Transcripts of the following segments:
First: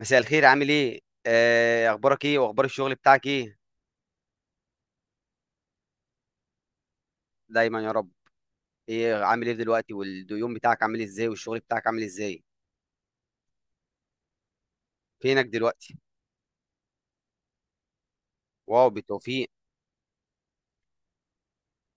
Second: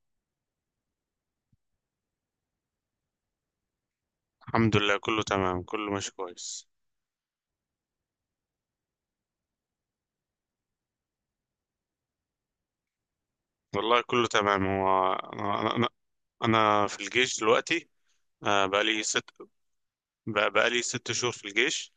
مساء الخير، عامل ايه؟ اخبارك ايه واخبار الشغل بتاعك ايه؟ الحمد لله، كله تمام كله ماشي كويس. دايما يا رب. ايه عامل ايه دلوقتي واليوم بتاعك عامل ازاي والشغل بتاعك عامل ازاي؟ والله كله تمام. هو فينك أنا دلوقتي؟ أنا في الجيش دلوقتي. واو، بقالي ست. بالتوفيق. بقالي 6 شهور في الجيش.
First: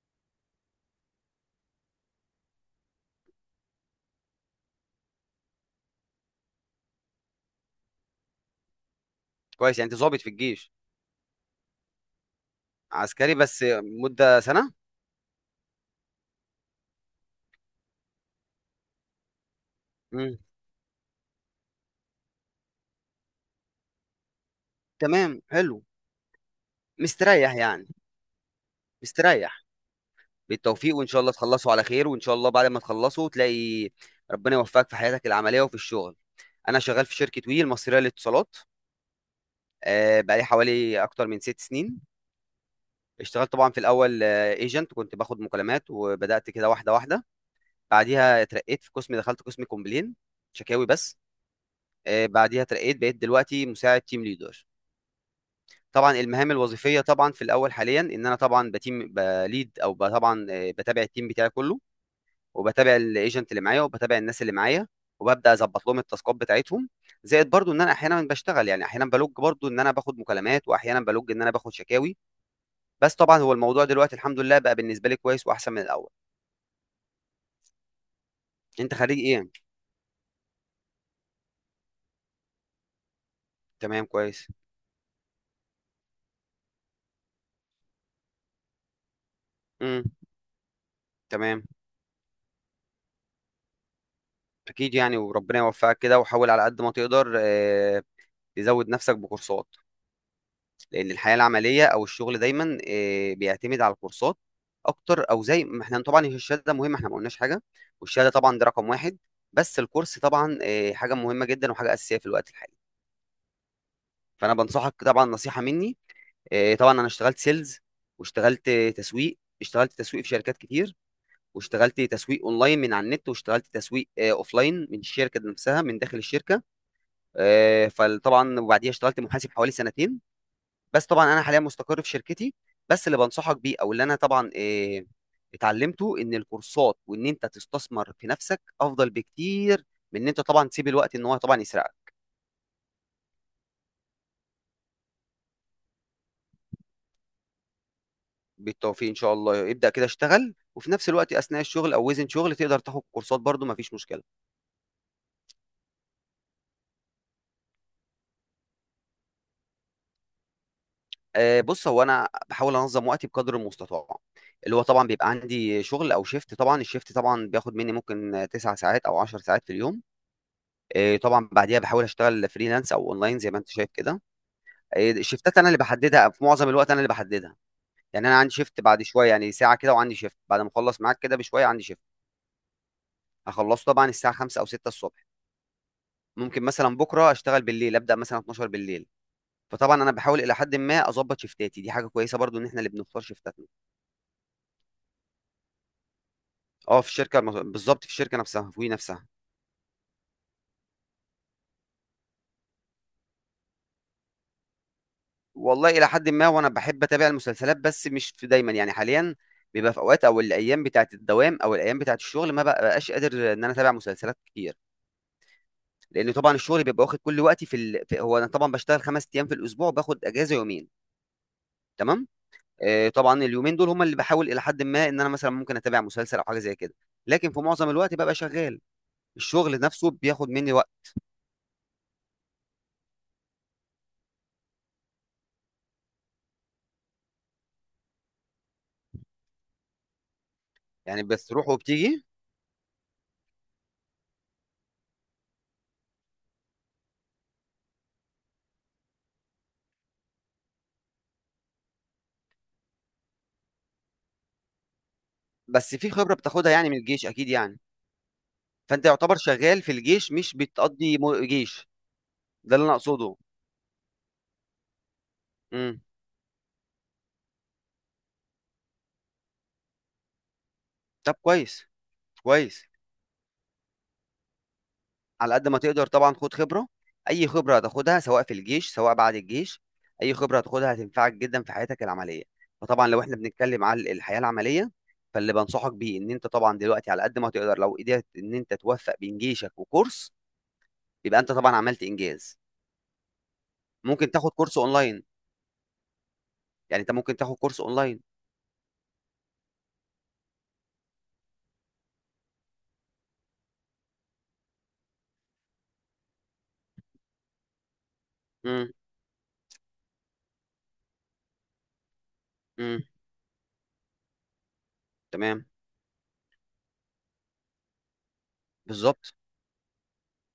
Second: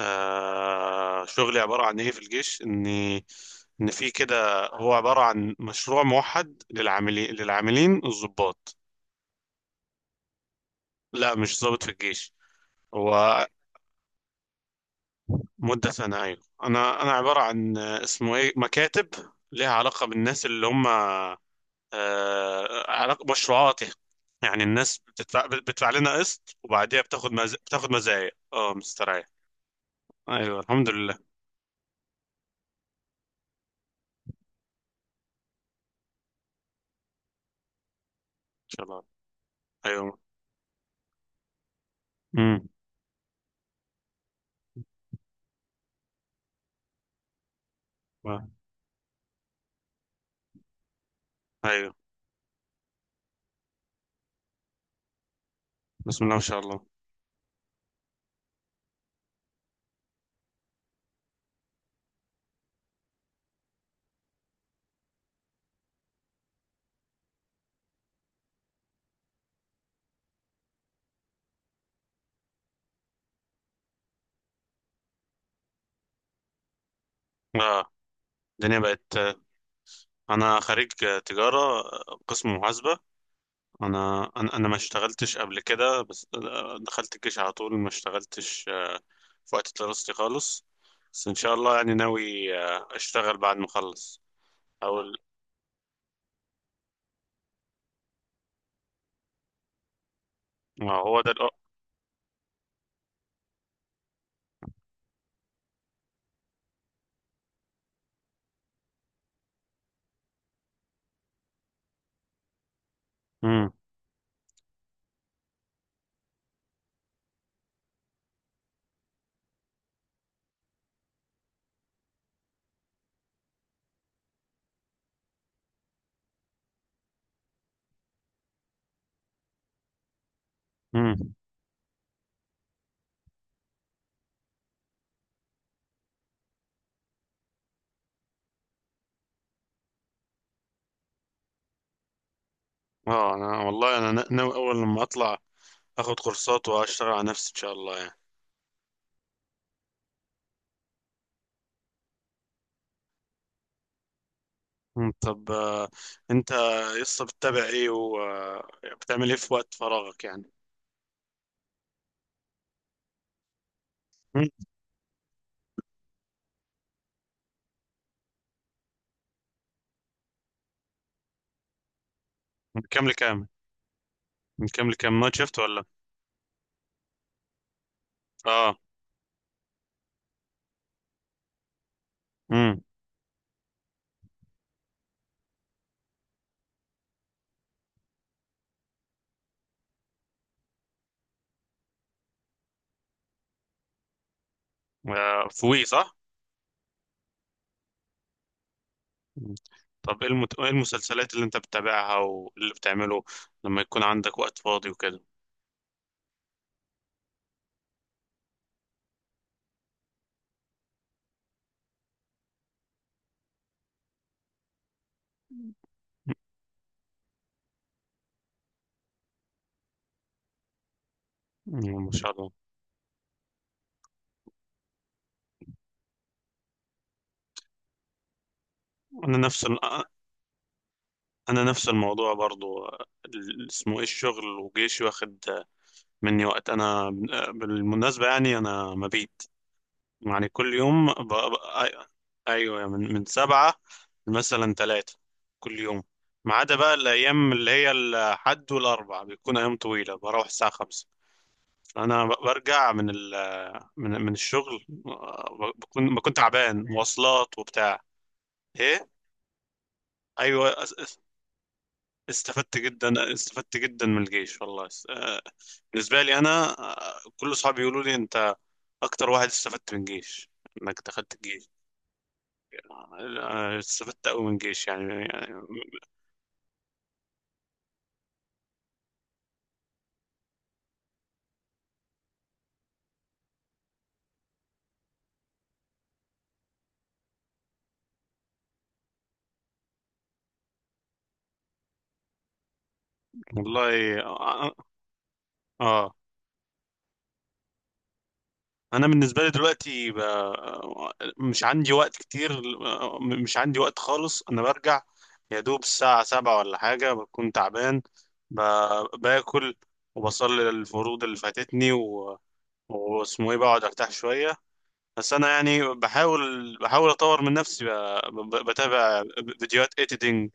شغلي عبارة عن إيه في الجيش، إني إن في كده، هو عبارة عن مشروع موحد للعاملين الضباط. كويس، يعني انت ظابط في الجيش؟ لا، مش ضابط في الجيش. عسكري هو بس؟ مدة سنة. مدة سنة، أيوة. أنا عبارة عن اسمه إيه، مكاتب ليها علاقة مم. بالناس اللي هم. مشروعاتها. يعني الناس تمام، بتدفع حلو. بتدفع لنا قسط وبعديها بتاخد مستريح يعني؟ بتاخد مزايا. اه مستريح. مستريح. ايوه الحمد بالتوفيق وان لله، ان شاء الله تخلصوا على خير، وان شاء الله بعد ما تخلصوا تلاقي ربنا يوفقك في حياتك العملية وفي الشغل. انا شغال في شركة وي المصرية للاتصالات. شاء الله. ايوه. بقالي حوالي اكتر من 6 سنين. امم. اشتغلت طبعا في الاول ايجنت، كنت باخد مكالمات وبدات كده واحده واحده. بعديها اترقيت في قسم، دخلت قسم كومبلين، شكاوي بس. ايوه. بعديها اترقيت، بقيت دلوقتي مساعد تيم ليدر. طبعا بسم الله ما المهام شاء الله. الوظيفيه، طبعا في الاول حاليا ان انا طبعا بتيم بليد طبعا، بتابع التيم بتاعي كله، وبتابع الايجنت اللي معايا، وبتابع الناس اللي معايا، وببدا اظبط لهم التاسكات بتاعتهم. زائد برضو ان انا احيانا بشتغل، يعني احيانا بلوج برضو ان انا باخد مكالمات، واحيانا بلوج ان انا باخد شكاوي. بس طبعا هو الموضوع دلوقتي الحمد لله بقى بالنسبه لي كويس واحسن من الاول. اه الدنيا انت بقت خريج آه، ايه؟ انا خريج تجاره، قسم محاسبه. تمام، انا كويس. انا أنا ما اشتغلتش قبل كده، بس دخلت الجيش على طول، ما اشتغلتش في وقت امم. دراستي خالص. بس ان شاء تمام. الله، يعني ناوي اشتغل بعد ما اخلص. اكيد او يعني، ال- وربنا يوفقك كده، وحاول على قد ما تقدر تزود نفسك بكورسات. آه، لان هو ده الحياه العمليه او الشغل دايما بيعتمد على الكورسات اكتر. او زي ما احنا طبعا، هي الشهاده مهمه، احنا ما قلناش حاجه، والشهاده طبعا ده رقم واحد. بس الكورس طبعا حاجه مهمه جدا وحاجه اساسيه في الوقت الحالي. فانا بنصحك طبعا نصيحه مني. طبعا انا اشتغلت سيلز، واشتغلت تسويق، اشتغلت تسويق في شركات كتير، واشتغلت تسويق اونلاين من على النت، واشتغلت تسويق اوفلاين من الشركه نفسها، من داخل الشركه. فطبعا وبعديها اشتغلت محاسب حوالي سنتين. بس امم. طبعا انا حاليا مستقر في شركتي. بس اللي بنصحك بيه او اللي انا طبعا اتعلمته، ان الكورسات وان انت تستثمر في نفسك افضل بكتير من ان انت طبعا تسيب الوقت ان هو طبعا يسرقك. اه، انا والله انا ناوي اول لما اطلع اخد كورسات واشتغل على نفسي ان شاء الله يعني. بالتوفيق ان شاء الله، ابدا كده اشتغل، وفي نفس الوقت اثناء الشغل او وزن شغل تقدر تاخد كورسات برضو، مفيش مشكله. طب انت لسه بتتابع ايه وبتعمل ايه في وقت فراغك يعني؟ بص، هو انا بحاول انظم وقتي بقدر المستطاع. مم. اللي هو طبعا بيبقى عندي شغل او شيفت، طبعا الشيفت طبعا بياخد مني ممكن 9 ساعات او 10 ساعات في اليوم. طبعا بعديها بحاول اشتغل من فريلانس كام او اونلاين لكام؟ زي ما انت شايف كده. من كام لكام، نايت شيفت الشيفتات انا اللي ولا؟ بحددها في معظم الوقت، انا اللي بحددها. يعني انا عندي اه. شيفت بعد شويه، يعني ساعه كده، وعندي شيفت بعد ما اخلص معاك كده بشويه عندي شيفت امم. هخلصه طبعا الساعه 5 او 6 الصبح. ممكن مثلا بكره اشتغل بالليل، ابدا مثلا 12 بالليل. فطبعا انا بحاول الى حد ما اظبط شيفتاتي، دي حاجه كويسه برضو ان احنا اللي بنختار شيفتاتنا. في وي صح؟ في الشركة بالضبط، في الشركة نفسها، في وي نفسها. مم. طب ايه ايه المسلسلات اللي انت بتتابعها واللي بتعمله لما يكون عندك وقت فاضي وكده؟ والله إلى حدٍ ما، وأنا باحب أتابع المسلسلات، بس مش في دايمًا، يعني حاليًا بيبقى في أوقات، أو الأيام بتاعة الدوام أو الأيام بتاعة الشغل ما بابقاش قادر إن أنا أتابع مسلسلات كتير، لإن طبعًا الشغل بيبقى واخد كل وقتي في هو أنا طبعًا باشتغل 5 أيام في الأسبوع وباخد إجازة يومين. مم، ما تمام؟ شاء الله. طبعًا اليومين دول هم اللي باحاول إلى حدٍ ما إن أنا مثلًا ممكن أتابع مسلسل أو حاجة زي كده، لكن في معظم الوقت بابقى شغال، انا نفس الشغل نفسه بياخد مني وقت، انا نفس الموضوع برضو، اسمه ايه، الشغل وجيشي واخد مني وقت. انا بالمناسبه يعني انا مبيت، يعني كل يوم يعني بتروح وبتيجي. ايوه، من 7 مثلا 3، كل يوم، ما عدا بقى الايام اللي هي الحد والاربع بيكون ايام طويله، بروح الساعه 5. فانا برجع من ال... من من الشغل، بس في بكون خبرة بتاخدها تعبان، يعني من الجيش أكيد مواصلات يعني. وبتاع. فانت ايه. يعتبر شغال في الجيش، مش ايوه. بتقضي جيش. ده استفدت اللي انا جدا اقصده. استفدت جدا من الجيش والله. امم. بالنسبة لي أنا، كل أصحابي يقولوا لي أنت أكتر واحد استفدت من الجيش، إنك دخلت طب الجيش. كويس، كويس. استفدت أوي من الجيش يعني, على قد ما تقدر طبعا خد خبره. اي خبره هتاخدها سواء في الجيش سواء بعد الجيش، اي خبره هتاخدها هتنفعك جدا في حياتك العمليه. فطبعا لو احنا بنتكلم على الحياه العمليه، فاللي بنصحك بيه ان انت طبعا دلوقتي على قد ما تقدر، لو قدرت ان انت توفق بين جيشك وكورس، يبقى انت طبعا عملت انجاز. والله ممكن تاخد آه, كورس اونلاين. آه يعني انت ممكن تاخد كورس اونلاين. أنا بالنسبة لي دلوقتي مش عندي وقت كتير، مش عندي وقت خالص. أنا برجع يا دوب الساعة 7 ولا حاجة، بكون تعبان، امم. باكل وبصلي الفروض اللي فاتتني، امم. واسمه ايه، بقعد ارتاح شويه. بس انا تمام. يعني بحاول اطور من نفسي، بتابع بالظبط. فيديوهات ايديتنج،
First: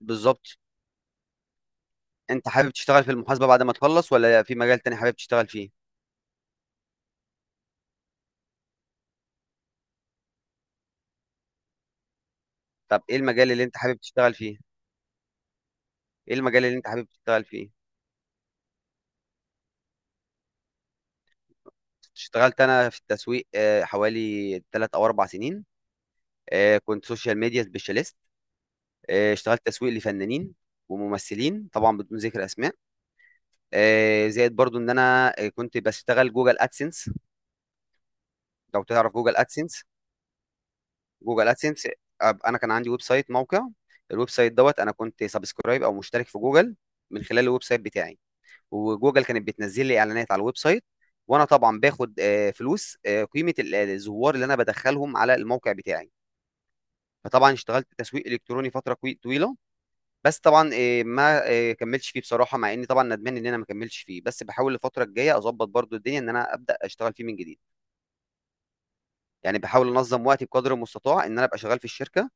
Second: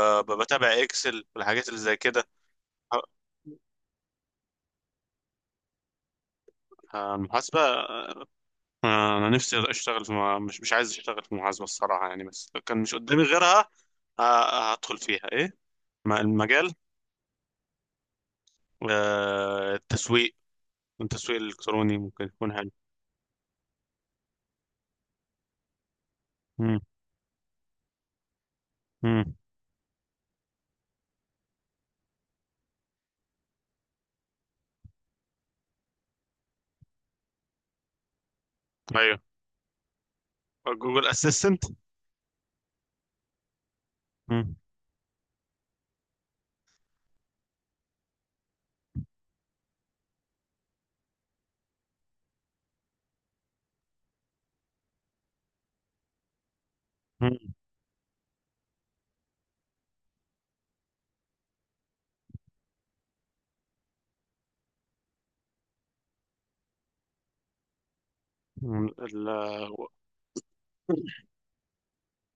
بالظبط، اكسل والحاجات اللي زي كده. انت حابب تشتغل في المحاسبة بعد ما تخلص ولا في مجال تاني حابب تشتغل فيه؟ المحاسبه، انا نفسي اشتغل في مش عايز اشتغل في المحاسبه الصراحه يعني، بس لو كان مش طب ايه قدامي المجال اللي غيرها انت حابب تشتغل فيه؟ هدخل فيها. ايه ايه المجال المجال؟ اللي انت حابب تشتغل فيه؟ التسويق، التسويق الالكتروني ممكن يكون اشتغلت حلو. انا في التسويق حوالي 3 او 4 سنين. مم. كنت سوشيال ميديا سبيشاليست. مم. اشتغلت تسويق لفنانين وممثلين طبعا بدون ذكر اسماء. زائد برضو ان انا كنت بشتغل جوجل ادسنس، لو تعرف ايوه. جوجل ادسنس. جوجل جوجل اسيستنت. ادسنس. انا كان عندي ويب سايت موقع. الويب سايت مم. دوت، انا كنت سبسكرايب او مشترك في جوجل من خلال الويب سايت بتاعي، وجوجل كانت بتنزل لي اعلانات على الويب سايت. وانا طبعا باخد فلوس، قيمه الزوار اللي انا بدخلهم على الموقع بتاعي. فطبعا اشتغلت تسويق الكتروني فتره طويله. بس طبعا ما كملتش فيه بصراحه، مع اني طبعا ندمان ان انا ما كملتش فيه، بس بحاول الفتره الجايه اظبط برضو الدنيا ان انا ابدا اشتغل فيه من جديد. مم. يعني اه. بحاول انظم وقتي بقدر المستطاع ان انا ابقى شغال في الشركه،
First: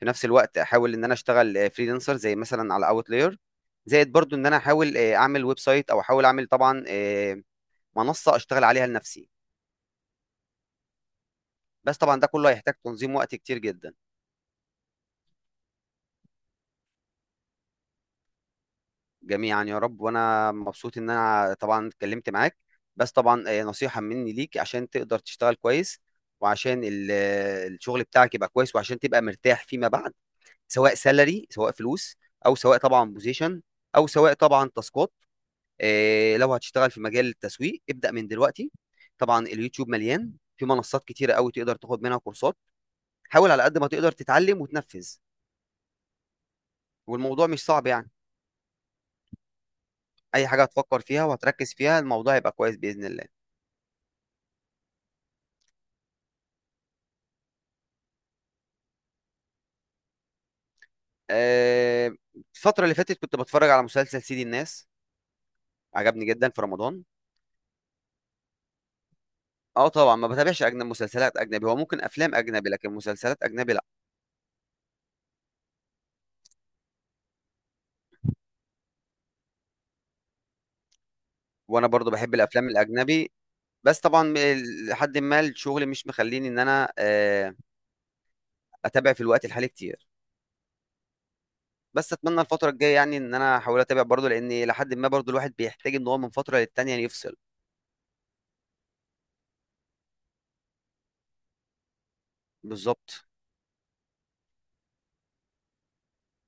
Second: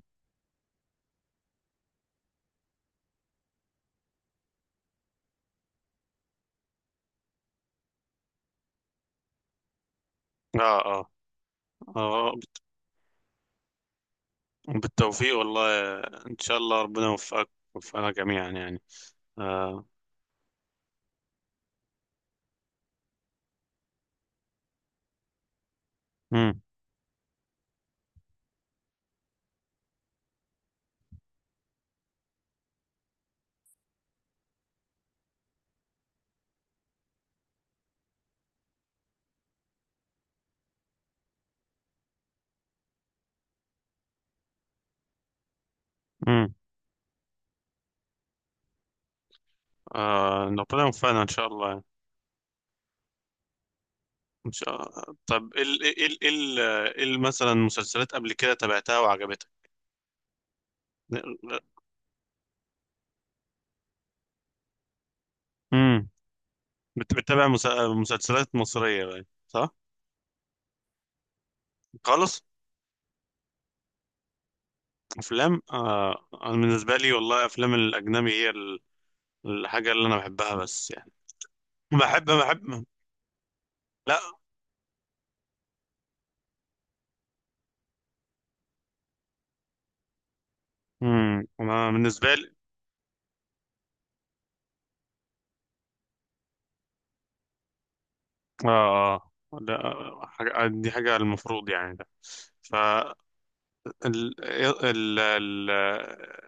في نفس الوقت احاول ان انا اشتغل فريلانسر زي مثلا على اوتلاير. زائد برضو ان انا احاول اعمل ويب سايت او احاول اعمل طبعا منصه اشتغل عليها لنفسي. آه. بس طبعا ده آه كله هيحتاج تنظيم وقت كتير جدا. بالتوفيق والله، إن شاء الله ربنا يوفقك ويوفقنا جميعا يعني. جميعا يا آه. رب، وانا مبسوط ان انا طبعا اتكلمت معاك. بس طبعا نصيحة مني ليك عشان تقدر تشتغل كويس، مم. وعشان الشغل بتاعك يبقى كويس، وعشان تبقى مرتاح فيما بعد، سواء سالري سواء فلوس، او سواء طبعا بوزيشن، او سواء طبعا تاسكات. لو هتشتغل في مجال التسويق ابدأ من دلوقتي. طبعا اليوتيوب مليان، في منصات كتيرة قوي تقدر تاخد منها كورسات. حاول على قد ما تقدر تتعلم وتنفذ، مم. والموضوع مش صعب يعني. آه اي حاجه ربنا هتفكر يوفقنا فيها إن شاء الله وهتركز يعني. فيها الموضوع هيبقى كويس باذن الله. إن شاء الله. طب إيه ال مثلا، مسلسلات قبل كده تابعتها وعجبتك؟ آه، الفتره اللي فاتت كنت بتفرج على مسلسل سيدي الناس، مم. عجبني جدا في رمضان. بت- بتتابع مس- مسلسلات مصرية بقى صح؟ اه، طبعا ما بتابعش اجنبي، مسلسلات اجنبي هو ممكن افلام خالص. اجنبي لكن مسلسلات اجنبي لا. أفلام، آه أنا بالنسبة لي والله أفلام الأجنبي هي الحاجة اللي أنا بحبها بس يعني. وانا برضو بحب بحب الافلام بحب. الاجنبي، بس لا. طبعا لحد ما الشغل مش مخليني ان انا اتابع في الوقت الحالي كتير. امم. انا بس بالنسبه اتمنى لي، الفتره الجايه يعني ان انا احاول اتابع برضو، لان لحد ما برضو الواحد بيحتاج ان هو من فتره للتانيه يفصل. اه آه. ده حاجة، دي حاجة المفروض يعني، ده ف بالظبط. ال... ال... ال...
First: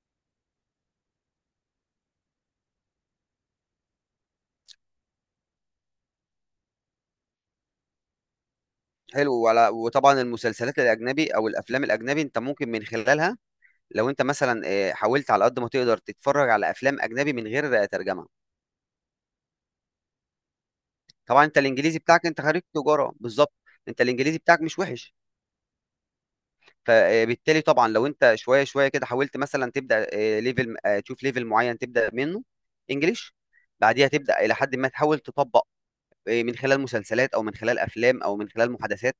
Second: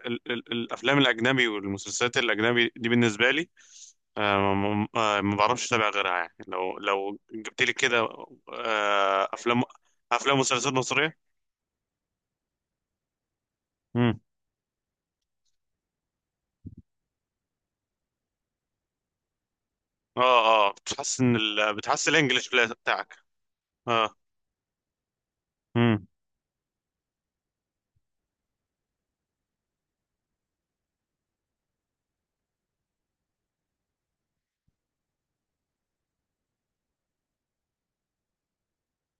الافلام الاجنبي والمسلسلات الاجنبي دي بالنسبة لي، ما بعرفش اتابع غيرها يعني، لو جبت لي كده حلو، افلام، وعلى وطبعا افلام ومسلسلات المسلسلات مصرية. الاجنبي او الافلام الاجنبي انت ممكن من خلالها، لو امم. انت مثلا حاولت على قد ما تقدر تتفرج على افلام اجنبي من غير ترجمه. اه. اه بتحسن طبعا انت الانجليزي بتحسن بتاعك، انت الانجليش خريج تجاره بتاعك. بالظبط، انت اه. الانجليزي بتاعك مش وحش. امم. فبالتالي طبعا لو انت شويه شويه كده حاولت مثلا تبدا ليفل تشوف ليفل معين تبدا منه انجليش. بعديها تبدا الى حد ما تحاول تطبق من خلال مسلسلات او من خلال افلام او من خلال محادثات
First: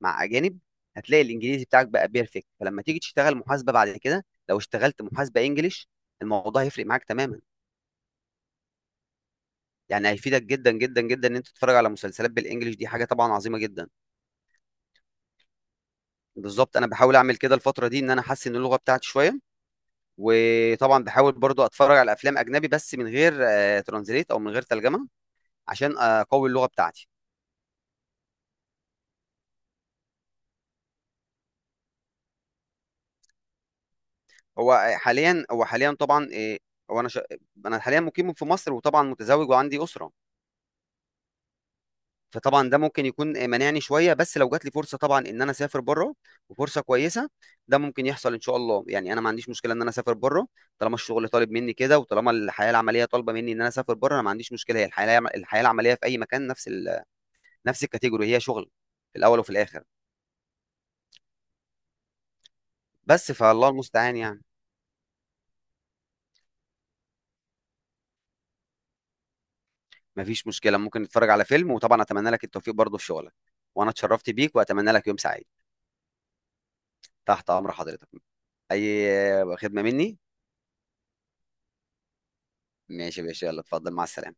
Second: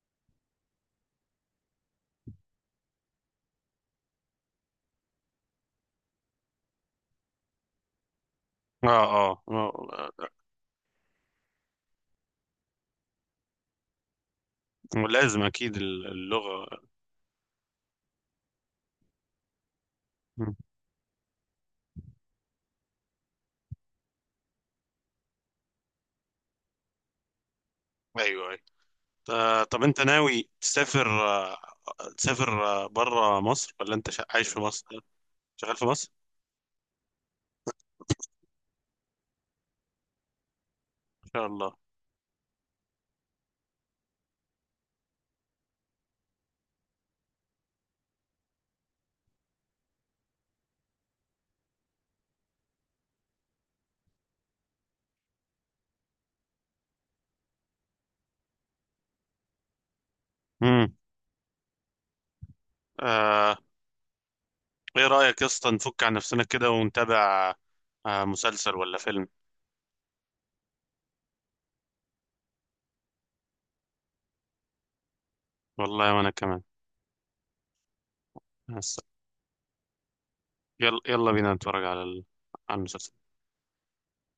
مع اجانب. هتلاقي الانجليزي بتاعك بقى بيرفكت، فلما تيجي تشتغل محاسبه بعد كده لو اشتغلت محاسبه انجليش، الموضوع هيفرق معاك تماما. اه. اه. يعني آه. هيفيدك جدا جدا جدا ان انت تتفرج على مسلسلات بالانجليش، دي حاجه طبعا عظيمه جدا. لازم اكيد اللغة. بالظبط، انا بحاول اعمل كده الفتره دي ان انا احسن اللغه بتاعتي شويه. مم. وطبعا بحاول برضو اتفرج على افلام اجنبي بس من غير ترانزليت او من غير ترجمه، عشان اقوي اللغه بتاعتي. ايوه أيوة. طب انت ناوي تسافر بره مصر، ولا انت عايش في هو مصر، آه، حاليا هو شغال في حاليا مصر؟ طبعا آه، هو انا شا... انا حاليا مقيم في مصر، وطبعا متزوج وعندي اسره. ان شاء الله. فطبعا ده ممكن يكون مانعني شويه، بس لو جات لي فرصه طبعا ان انا اسافر بره، وفرصه كويسه، ده ممكن يحصل ان شاء الله. يعني انا ما عنديش مشكله ان انا اسافر بره، طالما الشغل طالب مني كده، وطالما الحياه العمليه طالبه مني ان انا اسافر بره، انا ما عنديش مشكله. هي الحياه العمليه في اي مكان نفس نفس الكاتيجوري، هي شغل في الاول وفي الاخر. امم. بس آه. فالله المستعان يعني. ايه رايك يا اسطى نفك عن نفسنا كده ونتابع آه مسلسل ولا فيلم؟ ما فيش مشكله، ممكن نتفرج على فيلم، وطبعا اتمنى لك التوفيق برضه في شغلك، وانا اتشرفت بيك واتمنى لك يوم سعيد. والله وانا كمان. تحت امر حضرتك، اي هس- خدمه مني. يلا يلا بينا نتفرج على على المسلسل. ماشي يا باشا، يلا اتفضل مع السلامه.